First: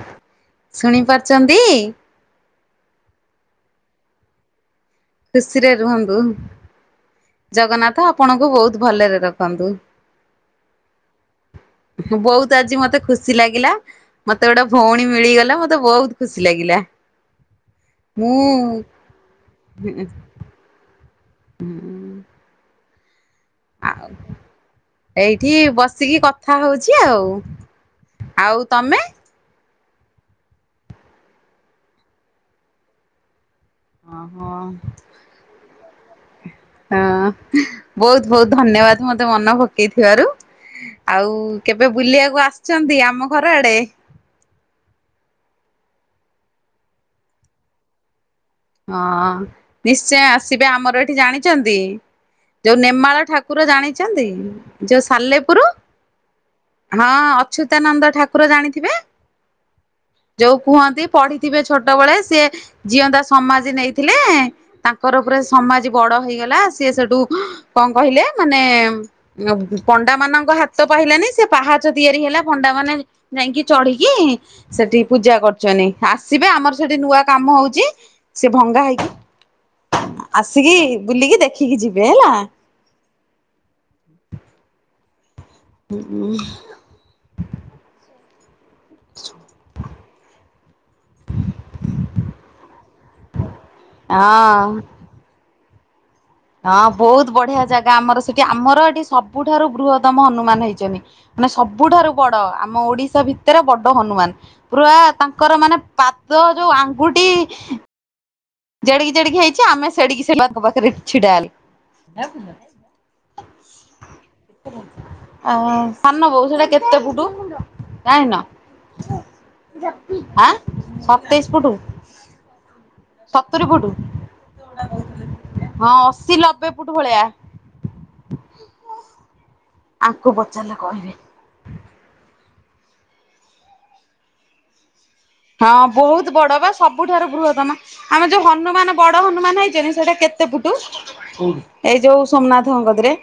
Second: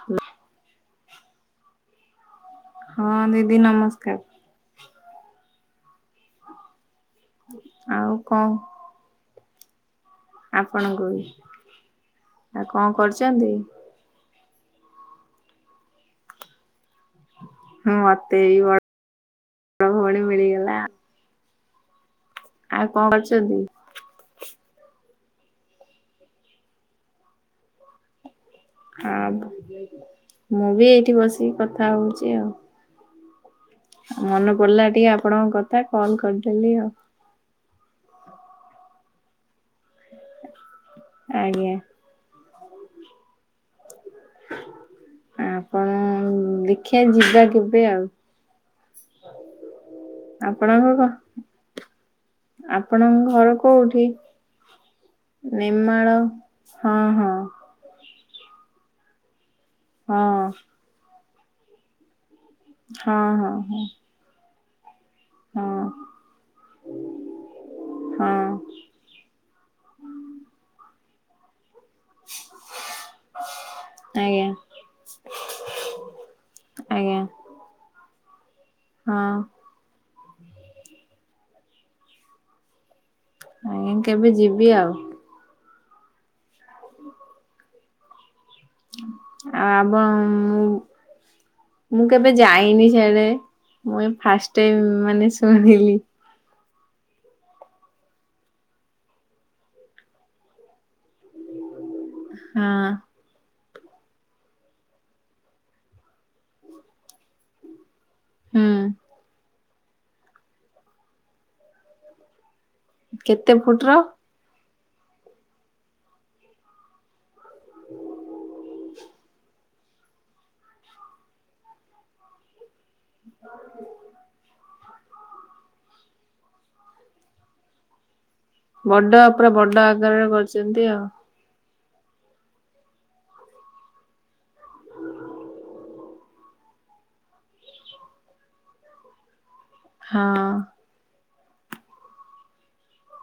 ହୁଁ [unintelligible] ଶୁଣି ପାରୁଛନ୍ତି। ହଁ ଦିଦି ନମସ୍କାର। ଖସିରେ ରୁହନ୍ତୁ। ଜଗନ୍ନାଥ ଆଉ ଆପଣଙ୍କୁ କଣ ବହୁତ ଭଲରେ ରଖନ୍ତୁ। ଆପଣଙ୍କୁ ବି [inaudible] ବହୁତ ଆଉ ଆଜି କଣ ମତେ ଖୁସି କରୁଛନ୍ତି? ଲାଗିଲା। ମତେ ଗୋଟେ ଭଉଣୀ ମିଳିଗଲା ମତେ ବହୁତ ଖୁସି ଲାଗିଲା। ହଁ ମତେ ବି ମୁଁ ବଡ ଭଉଣୀ [unintelligible] ମିଳିଗଲା। ହୁଁ [unintelligible] ଆଉ କଣ କରଛନ୍ତି? ଆ [unintelligible] ଏଇଠି ବସିକି କଥା ହଉଛି ଆଉ [inaudible] ଆଉ ତମେ ଆ [unintelligible] ମୁଁ ବି ଏଇଠି ବସିକି କଥା ହଉଛି ଆଉ। ଓହୋ ମନେ ପଡିଲା ଟିକେ ଆପଣଙ୍କ କଥା କଲ କରିଦେଲି ଆଉ। ହ ବହୁତ ବହୁତ ଧନ୍ୟବାଦ ମତେ ମନ ପକେଇଥିବାରୁ। ଆଉ ଆଜ୍ଞା। କେବେ ବୁଲିବାକୁ ଆସିଛନ୍ତି ଆମ ଘର ଆଡେ? ଆପଣ ଦେଖିବା ଯିବା କେବେ ଆଉ। ହଁ ନିଶ୍ଚୟ ଆସିବେ ଆପଣଙ୍କ ଘ ଆମର ଏଠି ଜାଣିଛନ୍ତି ଯୋଉ ନେମାଳ ଆପଣଙ୍କ ଘର ଠାକୁର କୋଉଠି? ଜାଣିଛନ୍ତି ଯୋଉ ସାଲେପୁର ନେମାଳ ହଁ ଅଚ୍ୟୁତାନନ୍ଦ ଠାକୁର ଜାଣିଥିବେ ହଁ ଯୋଉ କୁହନ୍ତି ପଢିଥିବେ ଛୋଟବେଳେ ସିଏ ହଁ ହଁ ହଁ। ଥିଲେ ତାଙ୍କର ପୁରା ହଁ ସମାଜ ବଡ ହେଇଗଲା ସିଏ ସେଠୁ କଣ କହିଲେ ହଁ ମାନେ ପଣ୍ଡା ମାନଙ୍କ ହାତ ପାଇଲାନି ସେ ପାହା ଚ ତିଆରି ହେଲା ପଣ୍ଡା ମାନେ ଯାଇକି ଚଢିକି ଆଜ୍ଞା ସେଠି ପୂଜା କରୁଛନ୍ତି ଆସିବେ ଆମର ସେଠି ଆଜ୍ଞା। ନୂଆ କାମ ହଉଛି ସେ ଭଙ୍ଗା ହେଇକି ହଁ। ଆସିକି ବୁଲିକି ଦେଖିକି ଯିବେ ହେଲା। ଆଜ୍ଞା କେବେ ଯିବି ଆଉ। ହୁଁ ହୁଁ। ଆଉ ଆମ ମୁଁ କେବେ ଯାଇନି ସେଆଡେ ମୁଇ ଫାଷ୍ଟ ହଁ ଟାଇମ୍ ମାନେ ଶୁଣିଲି। ହଁ ବହୁତ ବଢିଆ ଜାଗା ଆମର ସେଠି ଆମର ଏଠି ସବୁଠାରୁ ବୃହତ୍ତମ ହନୁମାନ ହେଇଛନ୍ତି। ମାନେ ସବୁଠାରୁ ବଡ ଆମ ହଁ। ଓଡିଶା ଭି ତରେ ବଡ ହନୁମାନ ପୁରା ତାଙ୍କର ମାନେ ପାଦ ଯୋଉ ଆଙ୍ଗୁଠି ହୁଁ ଜେଡିକି ଜେଡିକି ହେଇଛି ଆମେ ସେଡିକି ସେଙ୍କ ପାଖରେ ଛିଡା ହେଲୁ। କେତେ ଫୁଟ ର? ସାନ ବୋଉ ସେଟା କେତେ ଫୁଟୁ ଯାଣିନ? ଆଁ ସତେଇଶ ଫୁଟ? ସତୁରି ଫୁଟ ହଁ ଅଶୀ ନବେ ଫୁଟ ଭଳିଆ। ବଡ ପୁରା ବଡ ଆକାରରେ ଆଙ୍କୁ ପଚାରିଲେ କରିଛନ୍ତି ଆଉ। କହିବେ। ହଁ ବହୁତ ବଡ ବା ସବୁଠାରୁ ବୃହତ୍ତମ ଆମର ଯୋଉ ହନୁମାନ ବଡ ହନୁମାନ ହେଇଚନ୍ତି। ସେଟା ହଁ କେତେ ପୁଟୁ କୋଉଠି ଏଇ ଯୋଉ ସୋମନାଥଙ୍କ କତିରେ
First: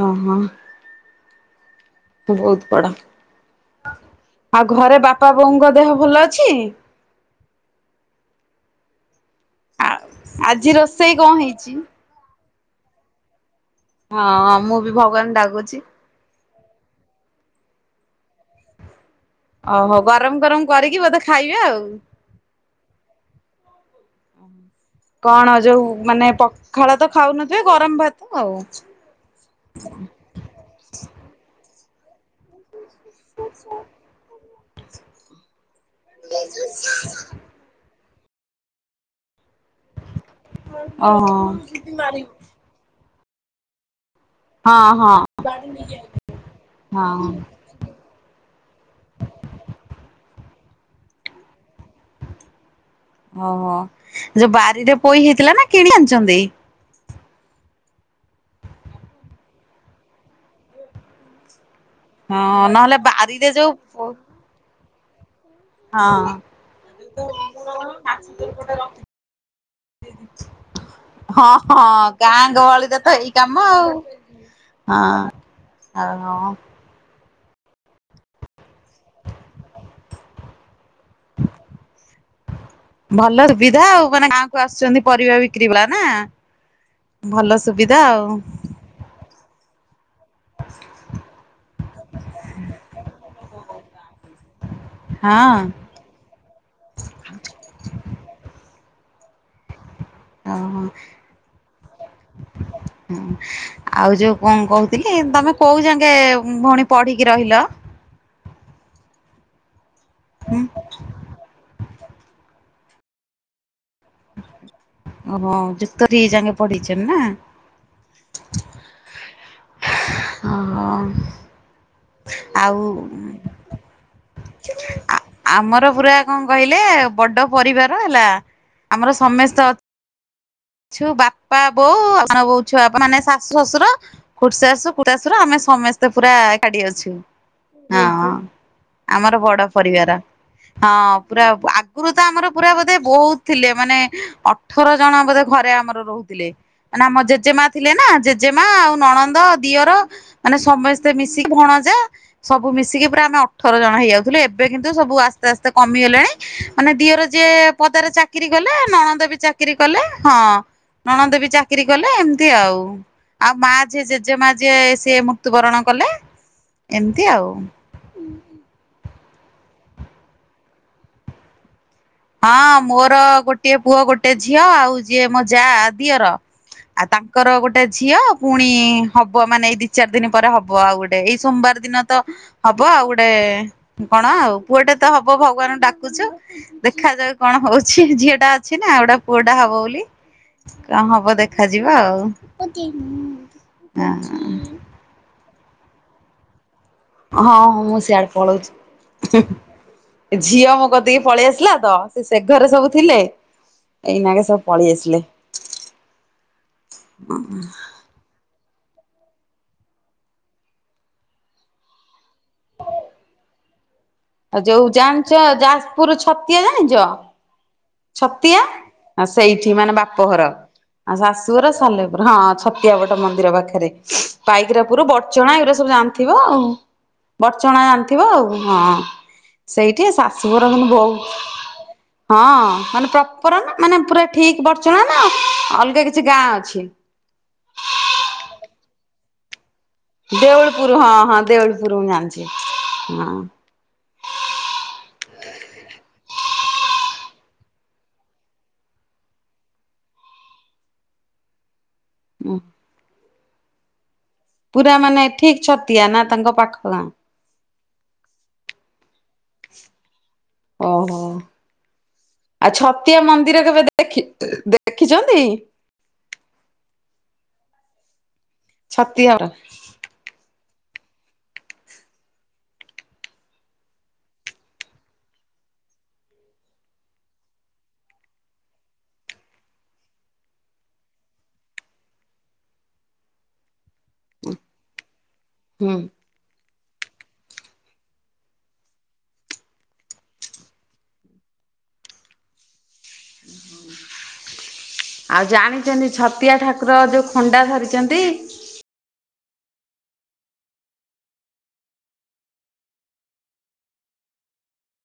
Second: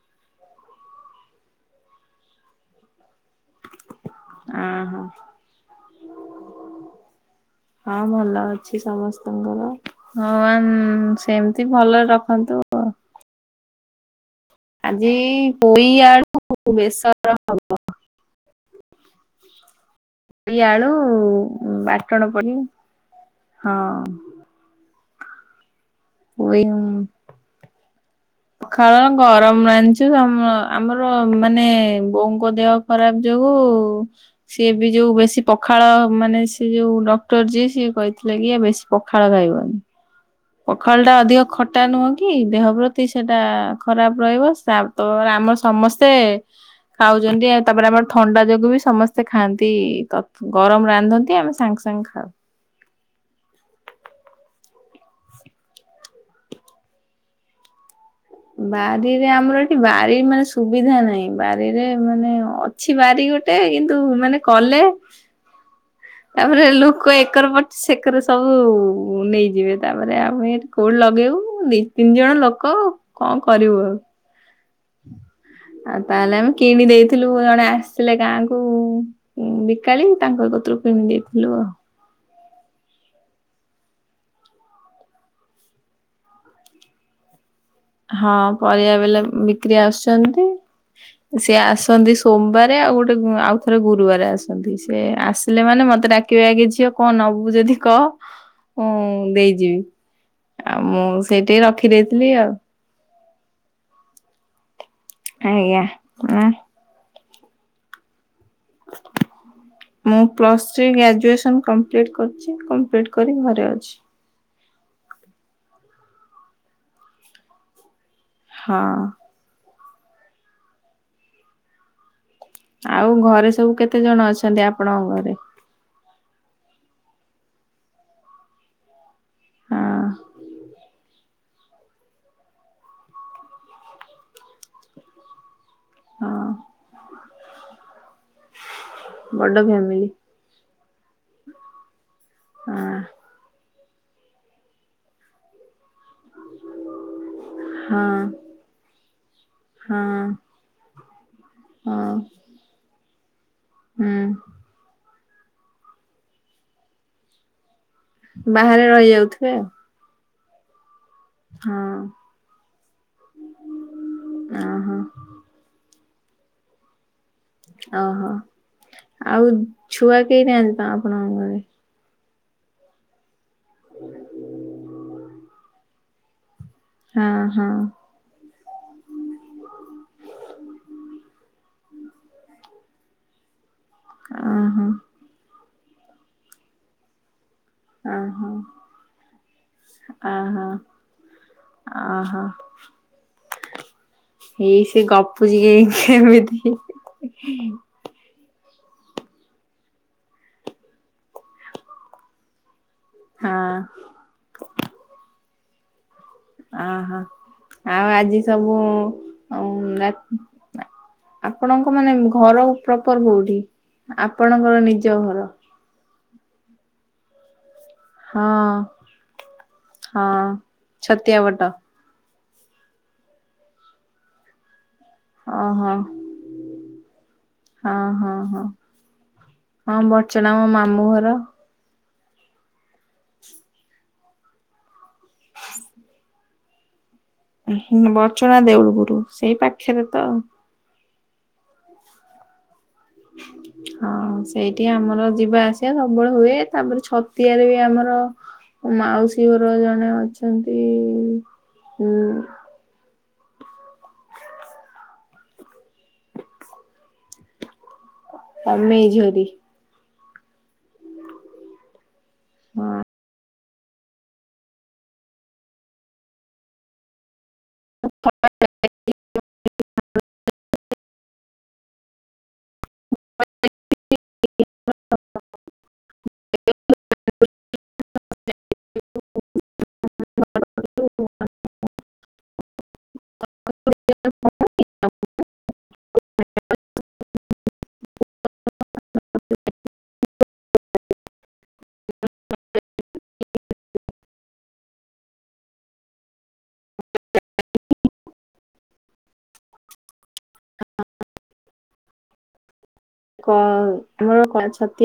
ହଁ ହଁ। ମୁଁ ବହୁତ ବଡ ଆଉ ଘରେ ଅହୋ ବାପା ବୋଉଙ୍କ ଦେହ ଭଲ ଅଛି? ହଁ ଭଲ ଅଛି ସମସ୍ତଙ୍କର ଆ ହଁ ଆଜି ରୋଷେଇ କଣ ସେମିତି ହେଇଛି? ଭଲରେ ରଖନ୍ତୁ। ଆଉ। ହଁ। ମୁଁ ବି ଆଜି ଭଗବାନ ଡାକୁଛି ପୋଇ ଆଳୁ ବେଶର ହବ। ଓହୋ ଗରମ ଗରମ ପୋଇ ଆଳୁ କରିକି ବୋଧେ ଖାଇବେ ଆଉ। ବାଟଣ ପଡି ହଁ। କଣ ଯୋଉ ମାନେ ପଖାଳ ପୋଇ ତ ଖାଉନଯେ ଗରମ ଭାତ୍ ପଖାଳ ଗରମ ଆଣିଚୁ ଆମ ଆମର ମାନେ ବୋଉଙ୍କ ଦେହ ଖରାପ ଯୋଗୁଁ ସିଏ ବି ଯୋଉ ବେଶୀ ପଖାଳ ମାନେ ସେ ଯୋଉ ଡକ୍ଟର ଯିଏ ସିଏ କହି ସେଥିଲାଗି ବେଶୀ ପଖାଳ ଖାଇବନି। ପଖାଳଟା ଅଧିକ ଓହୋ। ଖଟା ନୁହଁ କି ଦେହ ପ୍ରତି ସେଟା ଖରାପ ରହିବ। ହଁ ସାତେ ହଁ ବେଳେ ଆମ ସମସ୍ତେ ହଁ ଖାଉଚନ୍ତି ଆ ତାପରେ ଆମର ଥଣ୍ଡା ଯୋଗୁ ବି ସମସ୍ତେ ଖାଆନ୍ତି ତତ୍ ଗରମ ରାନ୍ଧନ୍ତି ଆମେ ସାଙ୍ଗେ ସାଙ୍ଗେ ଖାଉ। ଓହୋ ଯୋଉ ବାଡିରେ ପୋଇ ହେଇଥିଲା ନା କିଣିକି ଆଣିଚନ୍ତି? ବାଡିରେ ଆମର ଏଠି ବାଡି ମାନେ ସୁବିଧା ନାହିଁ। ବାରିରେ ମାନେ ହଁ ଅଛି ନହେଲେ ବାରି ବାରିରେ ଗୋଟେ ଯୋଉ କିନ୍ତୁ ହଁ ମାନେ କଲେ। ହଁ। ତାପରେ ଲୋକ ଏକର ପଡ଼ିଚି ସେକର ସବୁ ନେଇଯିବେ ତାପରେ ଆମେ ଏଠି। କୋଉ ଲଗେଇବୁ ଦି ହଁ ତିନ୍ ଜଣ ଗାଁ ଲୋକ। ଗହଳିରେ ତ ଏଇ କଣ କାମ କରିବୁ ଆଉ। ହଁ। ଓହୋ ତାହେଲେ ଆମେ କିଣି ଦେଇ ଥିଲୁ ଜଣେ ଆସିଥିଲେ ଗାଁ କୁ ବିକାଳି ତାଙ୍କ କତୁରୁ କିଣି ଦେଇଥିଲୁ ଆଉ। [inaudible] ଭଲ ସୁବିଧା ଆଉ ମାନେ ଗାଁ କୁ ଆସୁଚନ୍ତି ପରିବା ବିକ୍ରି ବାଲା ନା। ଭଲ ସୁବିଧା ଆଉ। ହଁ ପରିବା ବାଲା ବିକ୍ରି ଆସୁଚନ୍ତି ସିଏ ଆସନ୍ତି ସୋମବାରେ ଆଉ ଗୋଟେ। ଉଁ ଆଉ ଥରେ ଗୁରୁବାରେ ଆସନ୍ତି ସେ ହଁ ଆସିଲା ମାନେ ମତେ ଡା କିବେ ଆଗେ ଝିଅ କଣ ନବୁ ଯଦି କହ ମୁଁ ଦେଇଯିବି। ଆଉ ଓହୋ। ମୁଁ ସେଇଠି ରଖିଦେଇଥିଲି ଆଉ। ହୁଁ ଆଉ ଯୋଉ କଣ କହୁଥିଲି ତମେ ଆଜ୍ଞା। କୋଉ ଯାକେଁ ଆଁ ଭଉଣୀ ପଢିକି ରହିଲ? ମୁଁ plus three graduation complete କରଚି କମ୍ପ୍ଲିଟ୍ କରିକି ଘରେ ଅଛି। ଓହୋ ଯୁକ୍ତ ଦିଇ ଯାକେଁ ପଢିଛ ନା।? ହଁ। ହଁ ହଁ। ଆଉ ଘରେ ସବୁ କେତେ ଜଣ ଅଛ ଆ ଆମର ପୁରା। କଣ କହିଲେ ବଡ ପରିବାର ହେଲା ଆମର ସମେସ୍ତେ ଅ ହଁ ଛୁ ବାପା ବୋଉ ସାନ ବୋଉ ଆଉ ସାନବୋଉ ଛୁଆ ପା ମାନେ ଶାଶୁ ଶଶୁର। ଖୁଡିଶାଶୁ ଖୁଡିତାଶୁର ଆମେ ସମେ ସ୍ତେ ପୁରା ହଁ ଏକାଠି ଅଛୁ ହଁ ହଁ ଆମର ବଡ ପରିବାର। ହଁ ପୁରା ଆଗୁରୁ ତ ଆମର ପୁରା ବୋଧେ ହଁ ବହୁତ୍ ଥିଲେ ମାନେ ଅଠର ଜଣ ବୋଧେ। ଘରେ ଆମର ରହୁଥିଲେ ମାନେ ଆମ ଜେଜେମା ଥିଲେ ହଁ ନା ଜେଜେମା ଆଉ ନଣନ୍ଦ। ଦିଅର ହଁ ମାନେ ସମସ୍ତେ ମିଶିକି ଭଣଜା ହଁ ସବୁ ମିଶିକି ପୁରା ଆମେ ଅ ଠର ଜଣ ହୁଁ ହେଇଯାଉଥିଲେ ଏବେ କିନ୍ତୁ ସବୁ ଆସ୍ତେ ଆସ୍ତେ କମିଗଲେଣି ମାନେ ଦିଅର ଯିଏ। ପଦାରେ ଚାକିରୀ କଲେ ବାହାରେ ନଣନ୍ଦ ବି ରହିଯାଉଥିବେ ଚାକିରି। କଲେ ହଁ ନଣନ୍ଦ ବି ଚାକିରୀ କଲେ ଆଉ ଏମତି ଆଉ ଆଉ ମା ଝି ଯେ ଜେମା ଯିଏ ହଁ ଓହୋ ସିଏ ମୃତ୍ୟୁ ବରଣ କଲେ ଏମତି ଆଉ। ଓହୋ ଆଉ ଛୁଆ କେହି ନାହାନ୍ତି ତ ଆପଣଙ୍କ ଘରେ? ହଁ ମୋର ଗୋଟିଏ ପୁଅ ଗୋଟେ ଝିଅ ଆଉ ଯିଏ ମୋ ଯା ଦିଅର। ଆଉ ହଁ ତାଙ୍କର ହଁ ଗୋଟେ ଝିଅ। ପୁଣି ହବ ମାନେ ଏଇ ଦି ଚାର୍ ଦିନ ପରେ ହବ ଆଉ ଗୋଟେ ଏଇ ସୋମବାର ଦିନ ତ। ହବ ଆଉ ଗୋଟେ। କଣ ଆଉ ଓହୋ ପୁଅଟେ ତ ହବ ଭଗବାନ ଙ୍କୁ ଡାକୁଚୁ ଦେଖାଯାଉ କଣ ହଉ ଛି ଝିଅଟା ଓହୋ ଅଛି ନା ଆଉ ଗୋଟା ପୁଅଟା ହବ ବୋଲି ଓହୋ କଣ ହବ ଦେଖାଯିବ ଆଉ। ଓହୋ ଆଁ। ଏଇ ସେ ଗପୁଚି ଯେ କେମିତି। ହଁ ହଁ ମୁଁ ସିଆଡେ ପଳଉଚି। ହୁଁ ହୁଁ ଝିଅ ମୋ କତିକି ପଳେଇ ଆସିଲା ତ ସେ ସେ ଘରେ ସବୁ। ଥିଲେ ହଁ ଏଇନାକେ ସବୁ ପଲେଇ ଆସିଲେ। ଆଁ ହାଁ ଆଉ ଆଜି ସବୁ ଆଉ ଆପଣଙ୍କ ମାନେ ଘର ପ୍ରପର୍ କୋଉଠି? ଆଉ ଆପଣଙ୍କର ଯୋଉ ନିଜ ଜାଣିଛ ଘର ଯାଜପୁର ଛତିଆ ଜାଣିଛ? ହଁ ଛତିଆ ସେଇଠି ମାନେ ହଁ। ବାପଘର ଆଉ ଛତିଆ ବଟ ଶାଶୁଘର ସଲେ ହଁ ଛତିଆବଟ ମନ୍ଦିର ପାଖରେ ପାଇକରାପୁର ବ ଚଣା ଏଗୁଡା ଓହୋ ସବୁ ହଁ ଜାଣିଥିବ ଆଉ ବଡ୍ଚଣା ଜାଣିଥିବ ଆଉ ହଁ। ହଁ ସେଇଠି ବଡଚଣା ମୋ ଶାଶୁଘର କିନ୍ତୁ ମାମୁଁ ଘର। ବହୁତ୍ ହଁ ମାନେ ପ୍ରପର ନା ମାନେ ପୁରା ଠିକ୍ ବର୍ ଣା ନା ଅଲଗା କିଛି ଗାଁ ଅଛି? ବଡ୍ଚଣା ଦେଉଳ ପୁରୁ ସେଇ ପା ଦେଉଳପୁରୁ ହଁ ହଁ ଦେଉଳପୁର ମୁଁ ଜାଣିଛି। ହଁ। ହଁ ସେଇଠି ଆମର ଯିବା ଆସିବା ସବୁବେଳେ ହୁଏ ତାପରେ ଛତିଆରେ ବି ଆମର ମାଉସୀ ଘର ଜଣେ ଅଛନ୍ତି ହୁଁ। ପୁରା ମାନେ ଠିକ୍ ଛତିଆ ନା ତାଙ୍କ ପାଖ ଗାଁ? ତମେ ଏ ଝିଅ ଟି। ଓହୋ ଆଉ ହଁ ଛତିଆ ମନ୍ ଦିର କେବେ ଦେଖି ଦେଖିଛନ୍ତି? [unintelligible] ଛତିଆ [unintelligible] [unintelligible] [unintelligible] ହୁଁ [unintelligible] [unintelligible] [inaudible] ଆଉ ଜାଣିଛନ୍ତି ଛତିଆ ଠାକୁର ଯୋଉ ଖଣ୍ଡା ଧରିଛନ୍ତି ହଁ ଆମର କ ଛତିଆ